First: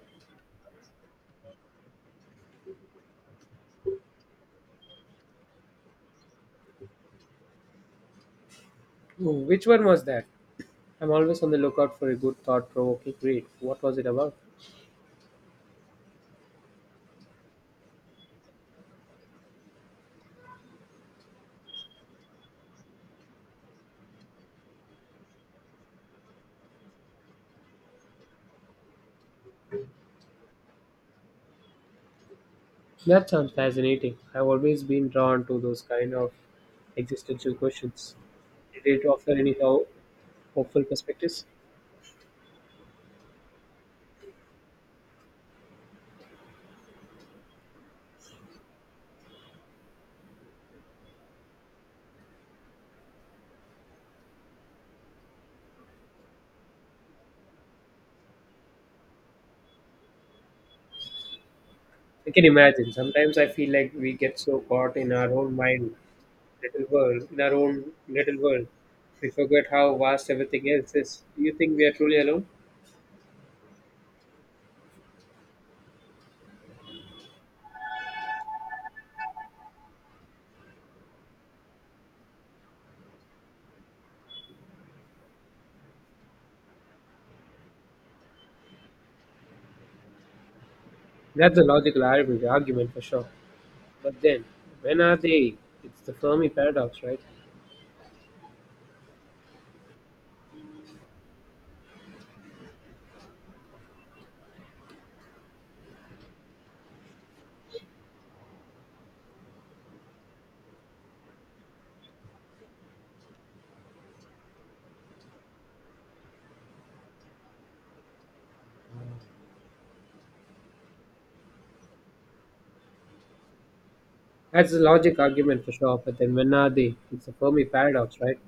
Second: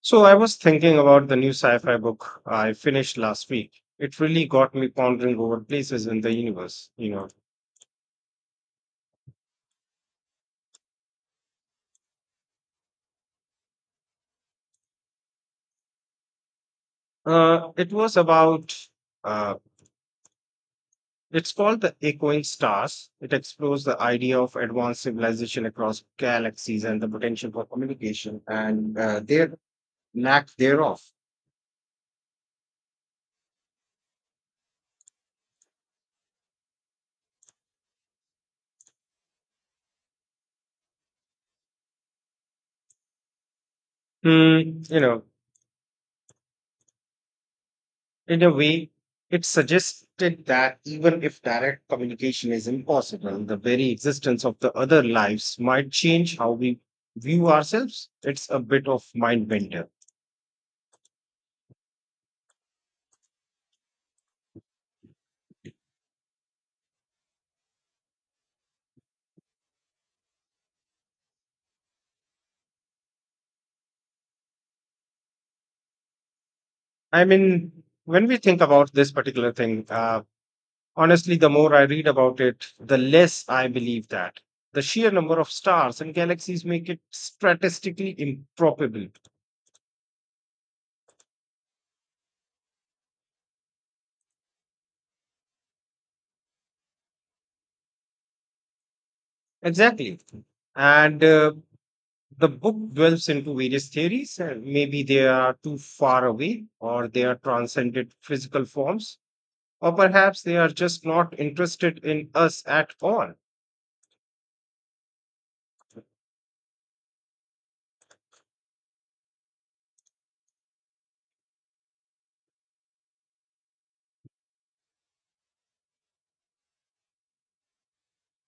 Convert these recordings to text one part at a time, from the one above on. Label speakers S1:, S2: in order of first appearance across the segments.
S1: So I was thinking about the new sci-fi book I finished last week. It really got me pondering over places in the universe. You know.
S2: Oh, which one was that? I'm always on the lookout for a good thought provoking read. What was it about?
S1: It was about uh, it's called The Echoing Stars. It explores the idea of advanced civilization across galaxies and the potential for communication and their lack thereof.
S2: That sounds fascinating. I've always been drawn to those kind of existential questions. Did it offer any hopeful perspectives?
S1: Hmm, you know, In a way, it suggested that even if direct communication is impossible, the very existence of the other lives might change how we view ourselves. It's a bit of mind bender.
S2: I can imagine. Sometimes I feel like we get so caught in our own mind, little world, in our own little world. We forget how vast everything else is. Do you think we are truly alone?
S1: I mean, when we think about this particular thing, honestly, the more I read about it, the less I believe that. The sheer number of stars and galaxies make it statistically improbable.
S2: That's a logical argument for sure. But then, when are they? It's the Fermi paradox, right?
S1: Exactly. And The book delves into various theories, and maybe they are too far away, or they are transcended physical forms, or perhaps they are just not interested in us at all.
S2: That's the logic argument for sure, but then when are they? It's a Fermi paradox, right?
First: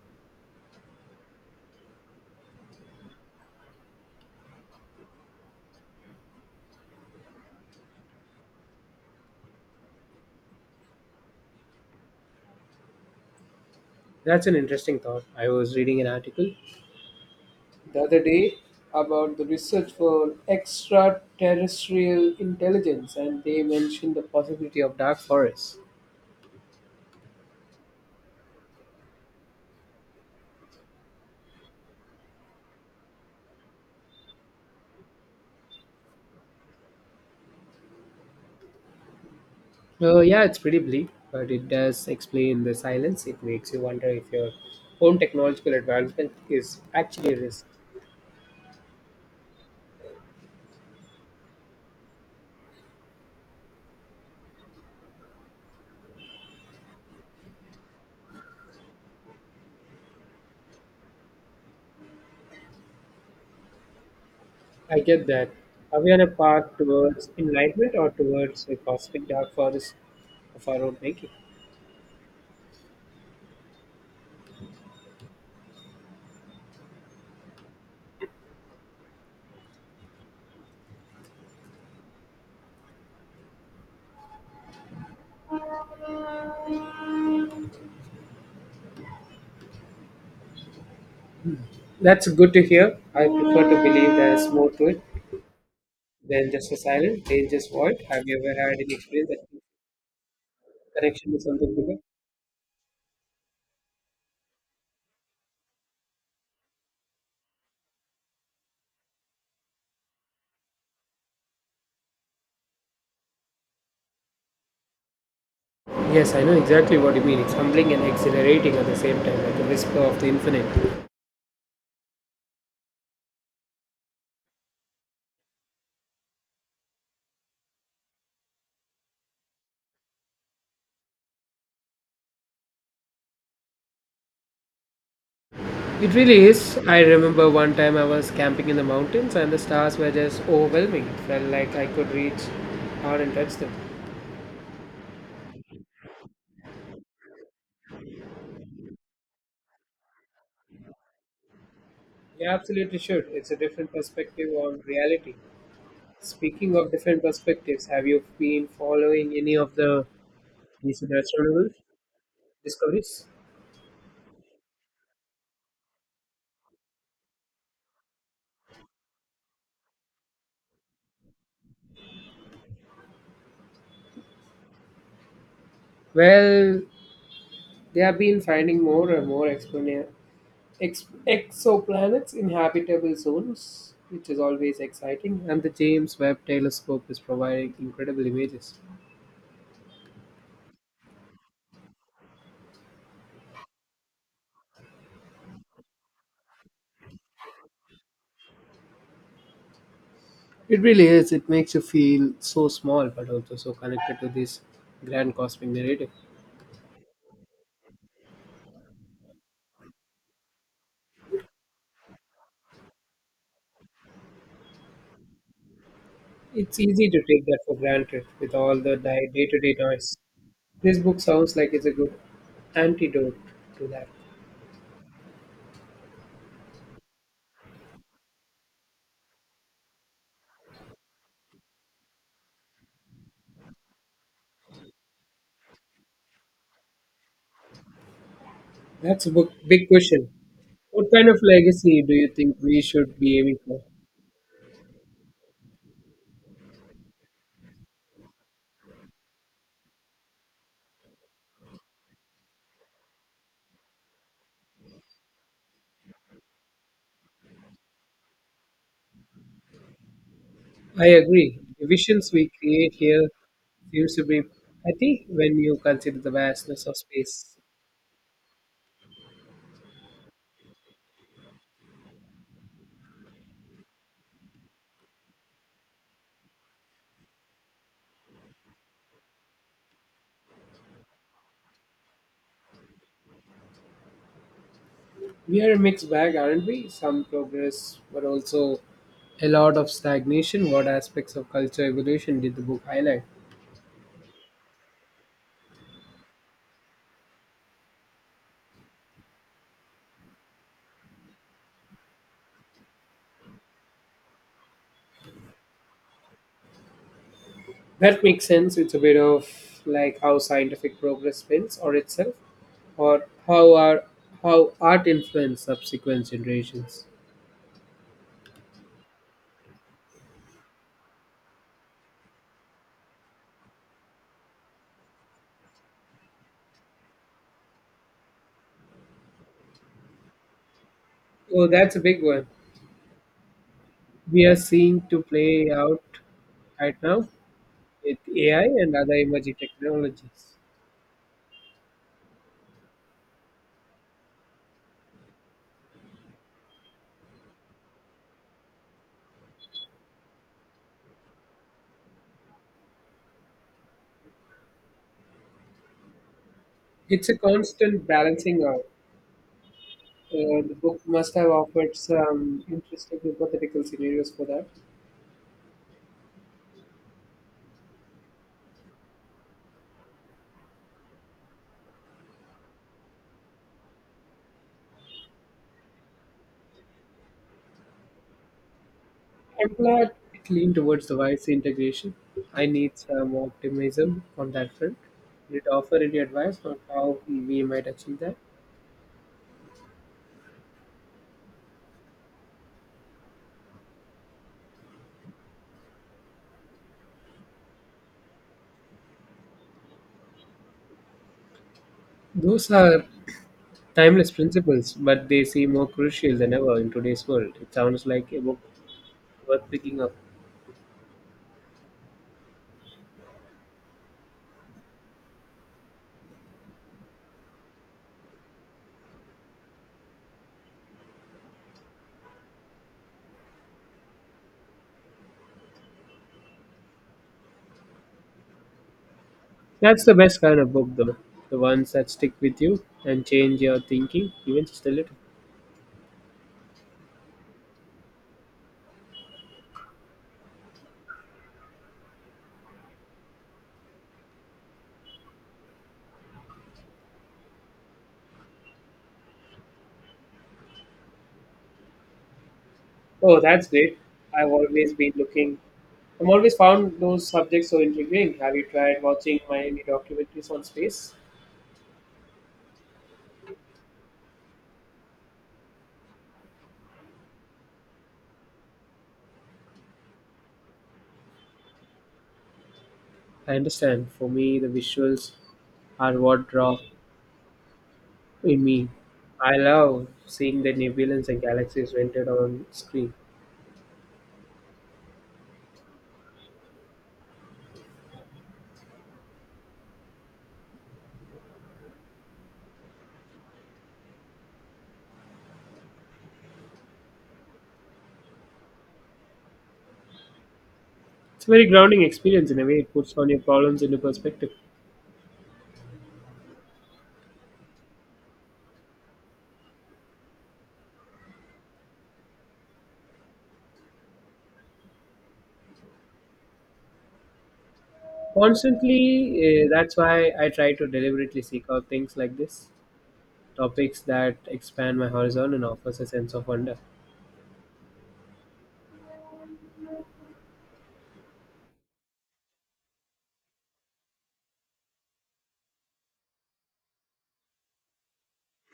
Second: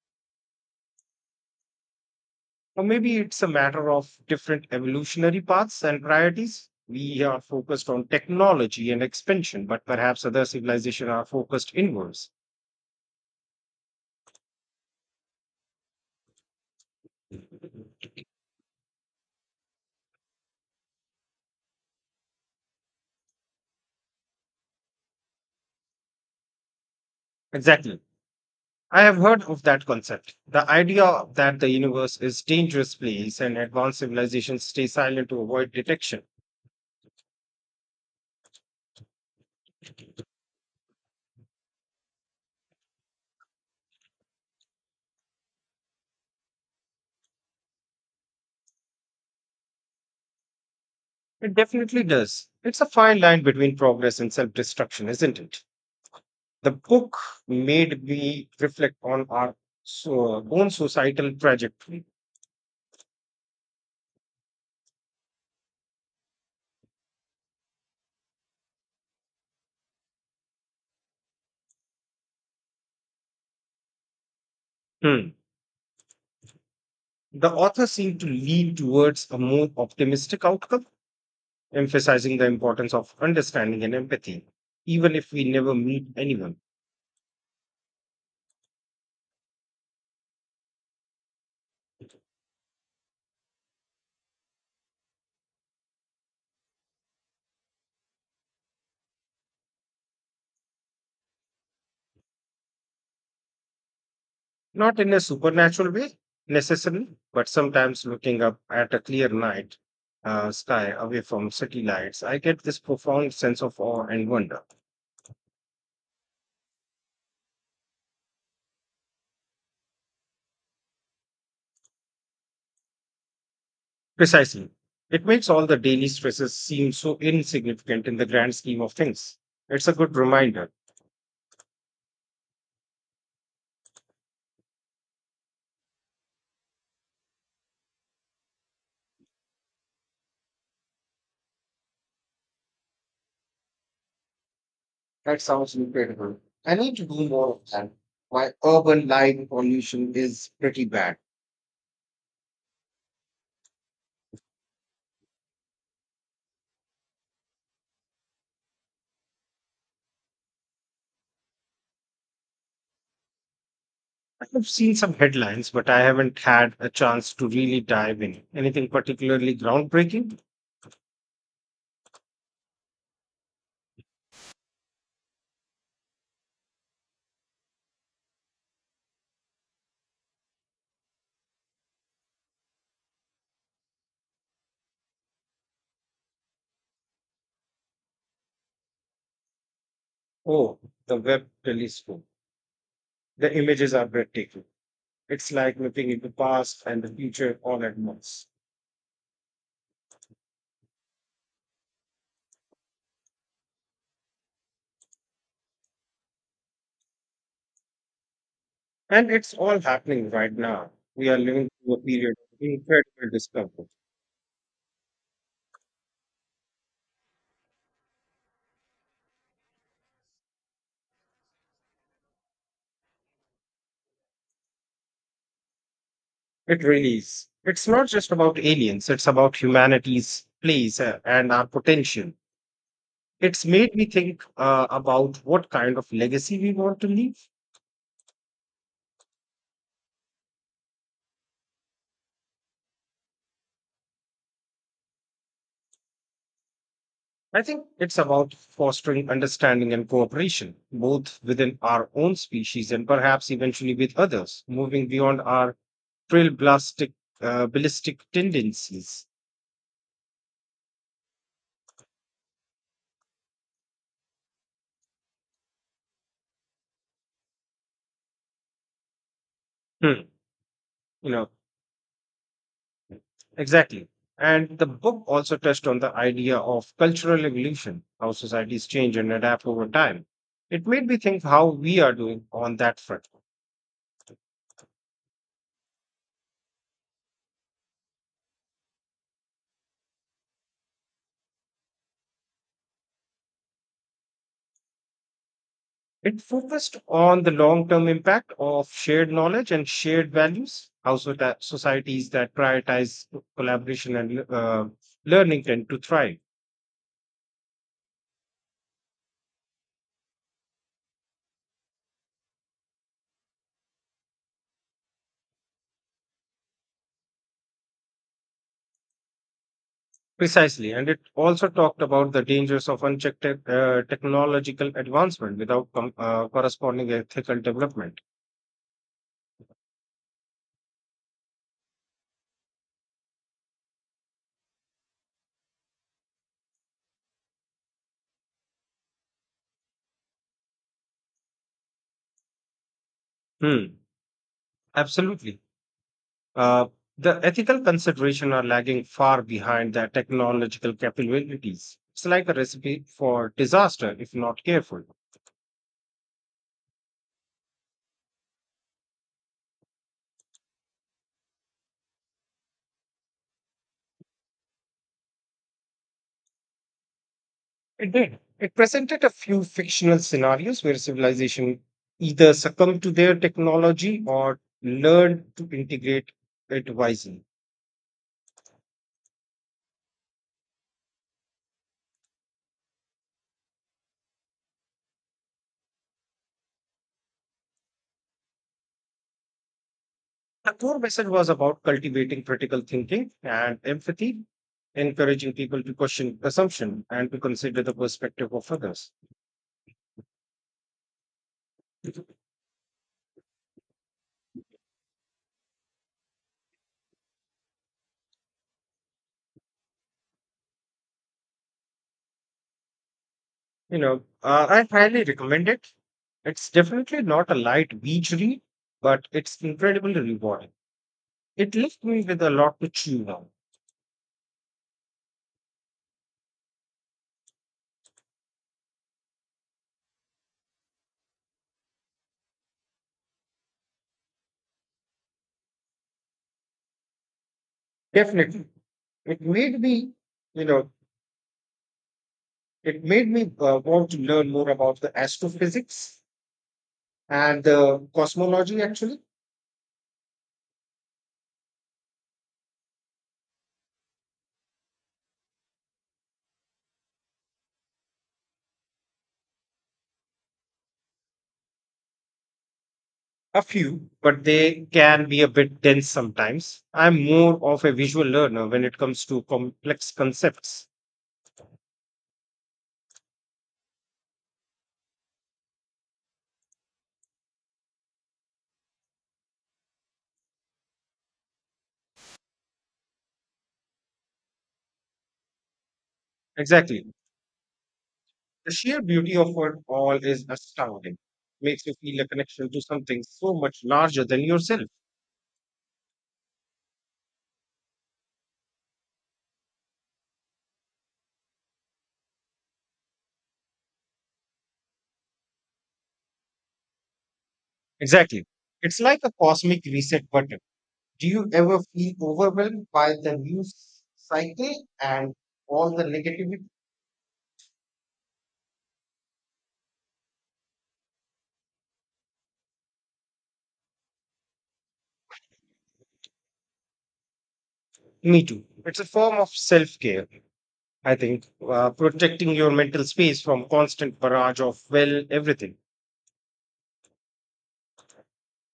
S1: Or maybe it's a matter of different evolutionary paths and priorities. We are focused on technology and expansion, but perhaps other civilizations are focused inwards.
S2: That's an interesting thought. I was reading an article the other day about the research for extraterrestrial intelligence, and they mentioned the possibility of dark forests.
S1: Exactly. I have heard of that concept. The idea that the universe is dangerous place and advanced civilizations stay silent to avoid detection.
S2: So, yeah, it's pretty bleak, but it does explain the silence. It makes you wonder if your own technological advancement is actually a risk.
S1: It definitely does. It's a fine line between progress and self destruction, isn't it? The book made me reflect on our own societal trajectory.
S2: I get that. Are we on a path towards enlightenment or towards a cosmic dark forest of our own making?
S1: Hmm. The author seemed to lean towards a more optimistic outcome, emphasizing the importance of understanding and empathy, even if we never meet anyone.
S2: That's good to hear. I prefer to believe there's more to it than just a silent, dangerous void. Have you ever had an experience that you connection to something bigger?
S1: Not in a supernatural way, necessarily, but sometimes looking up at a clear night sky away from city lights, I get this profound sense of awe and wonder.
S2: Yes, I know exactly what you mean. It's humbling and exhilarating at the same time, like a whisper of the infinite.
S1: Precisely. It makes all the daily stresses seem so insignificant in the grand scheme of things. It's a good reminder.
S2: It really is. I remember one time I was camping in the mountains and the stars were just overwhelming. It felt like I could reach out and touch them.
S1: That sounds incredible. I need to do more of that. My urban light pollution is pretty bad.
S2: You absolutely should. It's a different perspective on reality. Speaking of different perspectives, have you been following any of these natural discoveries?
S1: I've seen some headlines, but I haven't had a chance to really dive in. Anything particularly groundbreaking?
S2: Well, they have been finding more and more exoplanets in habitable zones, which is always exciting. And the James Webb Telescope is providing incredible images.
S1: Oh, the Webb telescope. The images are breathtaking. It's like looking into past and the future all at once.
S2: It really is. It makes you feel so small, but also so connected to this grand cosmic narrative.
S1: And it's all happening right now. We are living through a period of incredible discomfort.
S2: It's easy to take that for granted with all the day to day noise. This book sounds like it's a good antidote to that.
S1: It really is. It's not just about aliens, it's about humanity's place and our potential. It's made me think about what kind of legacy we want to leave.
S2: That's a book, big question. What kind of legacy do you think we should be aiming for?
S1: I think it's about fostering understanding and cooperation, both within our own species and perhaps eventually with others, moving beyond our trailblastic, ballistic tendencies.
S2: I agree. The visions we create here seems to be petty when you consider the vastness of space.
S1: Hmm. You know, Exactly. And the book also touched on the idea of cultural evolution, how societies change and adapt over time. It made me think how we are doing on that front.
S2: We are a mixed bag, aren't we? Some progress, but also a lot of stagnation. What aspects of culture evolution did the book highlight?
S1: It focused on the long term impact of shared knowledge and shared values, how so that societies that prioritize collaboration and learning tend to thrive.
S2: That makes sense. It's a bit of like how scientific progress spins on itself, or how art influenced subsequent generations.
S1: Precisely. And it also talked about the dangers of unchecked technological advancement without corresponding ethical development.
S2: Oh, that's a big one. We are seeing to play out right now with AI and other emerging technologies.
S1: Hmm. Absolutely. Uh, the ethical consideration are lagging far behind their technological capabilities. It's like a recipe for disaster if not careful.
S2: It's a constant balancing out. The book must have offered some interesting hypothetical scenarios for that.
S1: It did. It presented a few fictional scenarios where civilization either succumbed to their technology or learned to integrate it wisely.
S2: I'm glad it leaned towards the wise integration. I need some optimism on that front. Did it offer any advice on how we might achieve that?
S1: The core message was about cultivating critical thinking and empathy, encouraging people to question assumption and to consider the perspective of others.
S2: Those are timeless principles, but they seem more crucial than ever in today's world. It sounds like a book worth picking up.
S1: I highly recommend it. It's definitely not a light beach read, but it's incredibly rewarding. It left me with a lot to chew on.
S2: That's the best kind of book, though. The ones that stick with you and change your thinking, even just a little.
S1: Definitely. It made me, you know, it made me want to learn more about the astrophysics and the cosmology, actually.
S2: Oh, that's great. I've always been looking. I've always found those subjects so intriguing. Have you tried watching my any documentaries on space?
S1: A few, but they can be a bit dense sometimes. I'm more of a visual learner when it comes to complex concepts.
S2: I understand. For me, the visuals are what draw in me. I love seeing the nebulous and galaxies rendered on screen.
S1: Exactly. The sheer beauty of it all is astounding. Makes you feel a connection to something so much larger than yourself.
S2: It's a very grounding experience in a way. It puts on your problems into perspective.
S1: Exactly. It's like a cosmic reset button. Do you ever feel overwhelmed by the news cycle and all the negativity?
S2: Constantly, that's why I try to deliberately seek out things like this, topics that expand my horizon and offers a sense of wonder.
S1: Me too. It's a form of self care, I think, protecting your mental space from constant barrage of, well, everything.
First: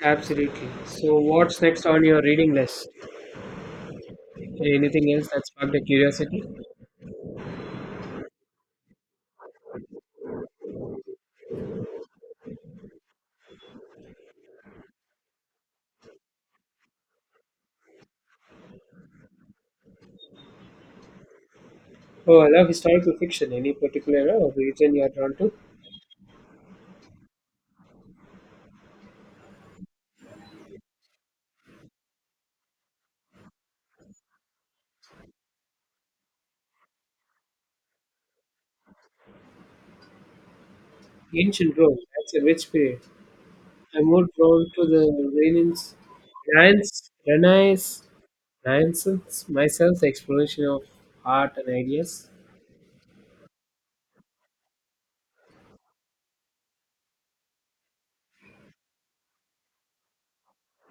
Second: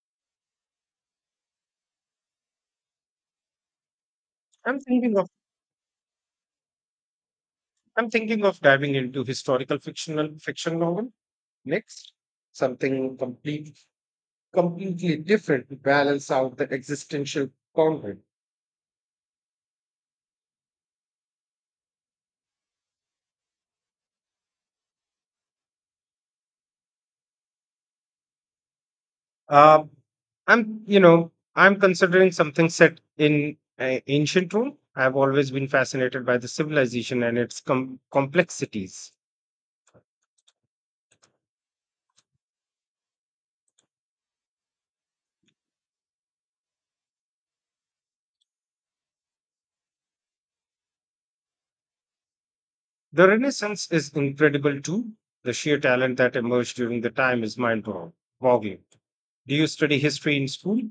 S2: Absolutely. So, what's next on your reading list?
S1: I'm
S2: Anything
S1: thinking of
S2: else that sparked a curiosity?
S1: I'm thinking of diving into historical fiction novel next, something completely different to balance out the existential conflict.
S2: Oh, I love historical fiction. Any particular era or region you're drawn to?
S1: Uh, I'm considering something set in ancient Rome. I've always been fascinated by the civilization and its complexities.
S2: Ancient Rome. That's a rich period. I'm more drawn to the Renaissance, Renaissance myself, the exploration of art and ideas.
S1: The Renaissance is incredible too. The sheer talent that emerged during the time is mind-boggling. Do you study history in school?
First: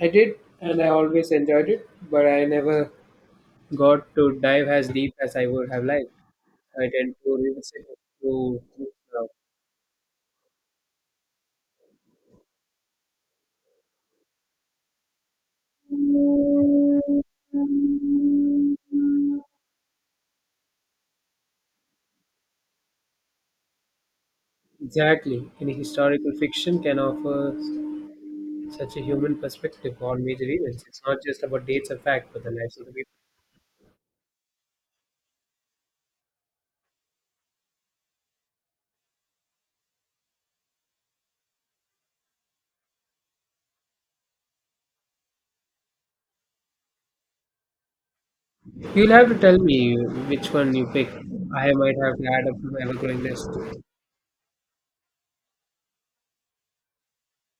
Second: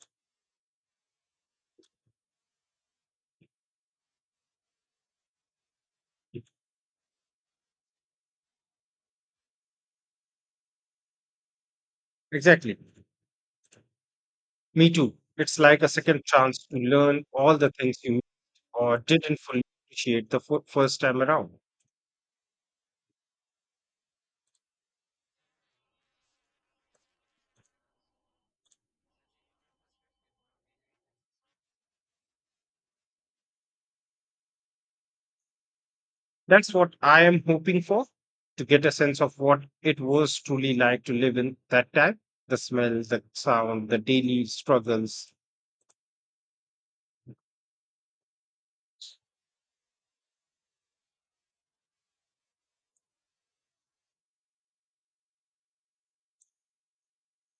S2: I did, and I always enjoyed it, but I never got to dive as deep as I would have liked. I tend to revisit it to now.
S1: Exactly. Me too. It's like a second chance to learn all the things you or didn't fully appreciate the first time around.
S2: Exactly. Any historical fiction can offer such a human perspective on major events. It's not just about dates and facts, but the lives of the people.
S1: That's what I am hoping for to get a sense of what it was truly like to live in that time. The smell, the sound, the daily struggles,
S2: You'll have to tell me which one you pick. I might have to add up to my ever-growing list.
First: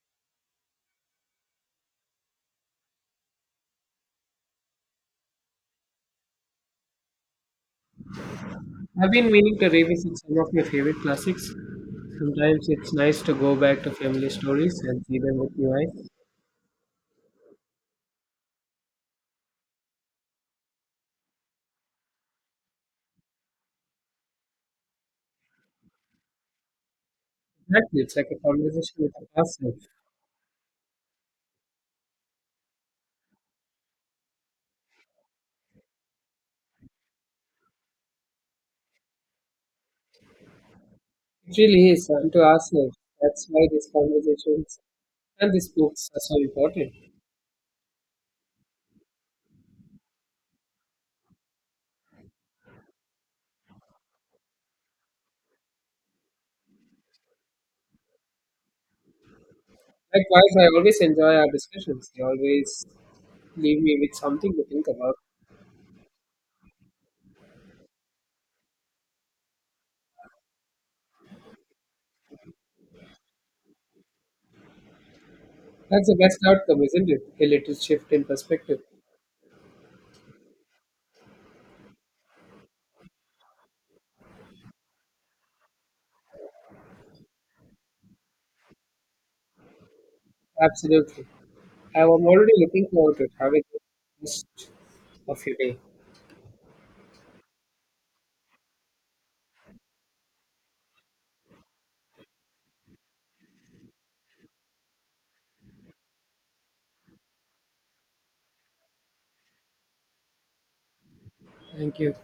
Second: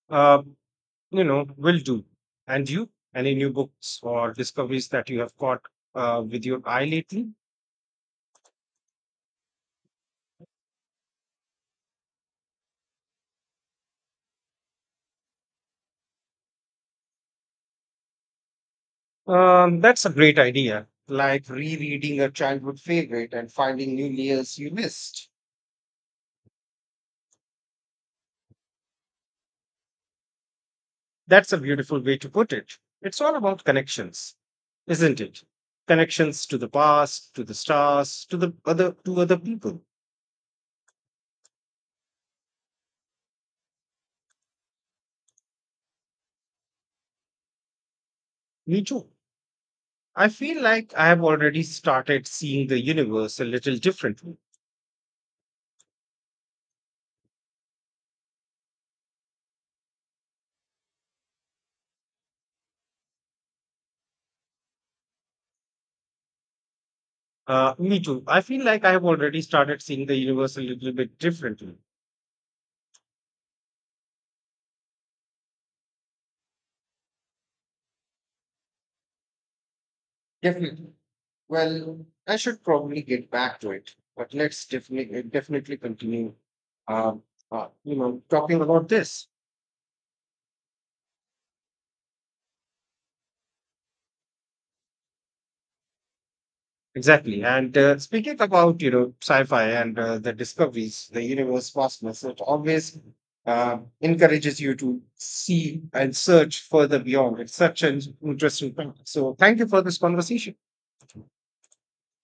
S1: uh, will do. And you, any new books or discoveries that you have caught with your eye lately?
S2: I've been meaning to revisit some of my favorite classics. Sometimes it's nice to go back to family stories and see them with new eyes.
S1: That's a great idea. Like rereading a childhood favorite and finding new layers you missed.
S2: Exactly. It's like a conversation with ourselves.
S1: That's a beautiful way to put it. It's all about connections, isn't it? Connections to the past, to the stars, to the other to other people.
S2: It really is unto ourselves. That's why these conversations and these books are so important.
S1: Me too. I feel like I have already started seeing the universe a little differently.
S2: Likewise, I always enjoy our discussions. They always leave me with something to think about.
S1: Me too. I feel like I have already started seeing the universe a little bit differently.
S2: That's the best outcome, isn't it? A little shift in perspective.
S1: Definitely. Well, I should probably get back to it, but let's definitely continue. Um, talking about this.
S2: Absolutely. I am already looking forward to having the rest of your day.
S1: Exactly. And speaking about sci-fi and the discoveries, the universe vastness, it always encourages you to see and search further beyond. It's such an interesting topic. So thank you for this conversation.
S2: Thank you.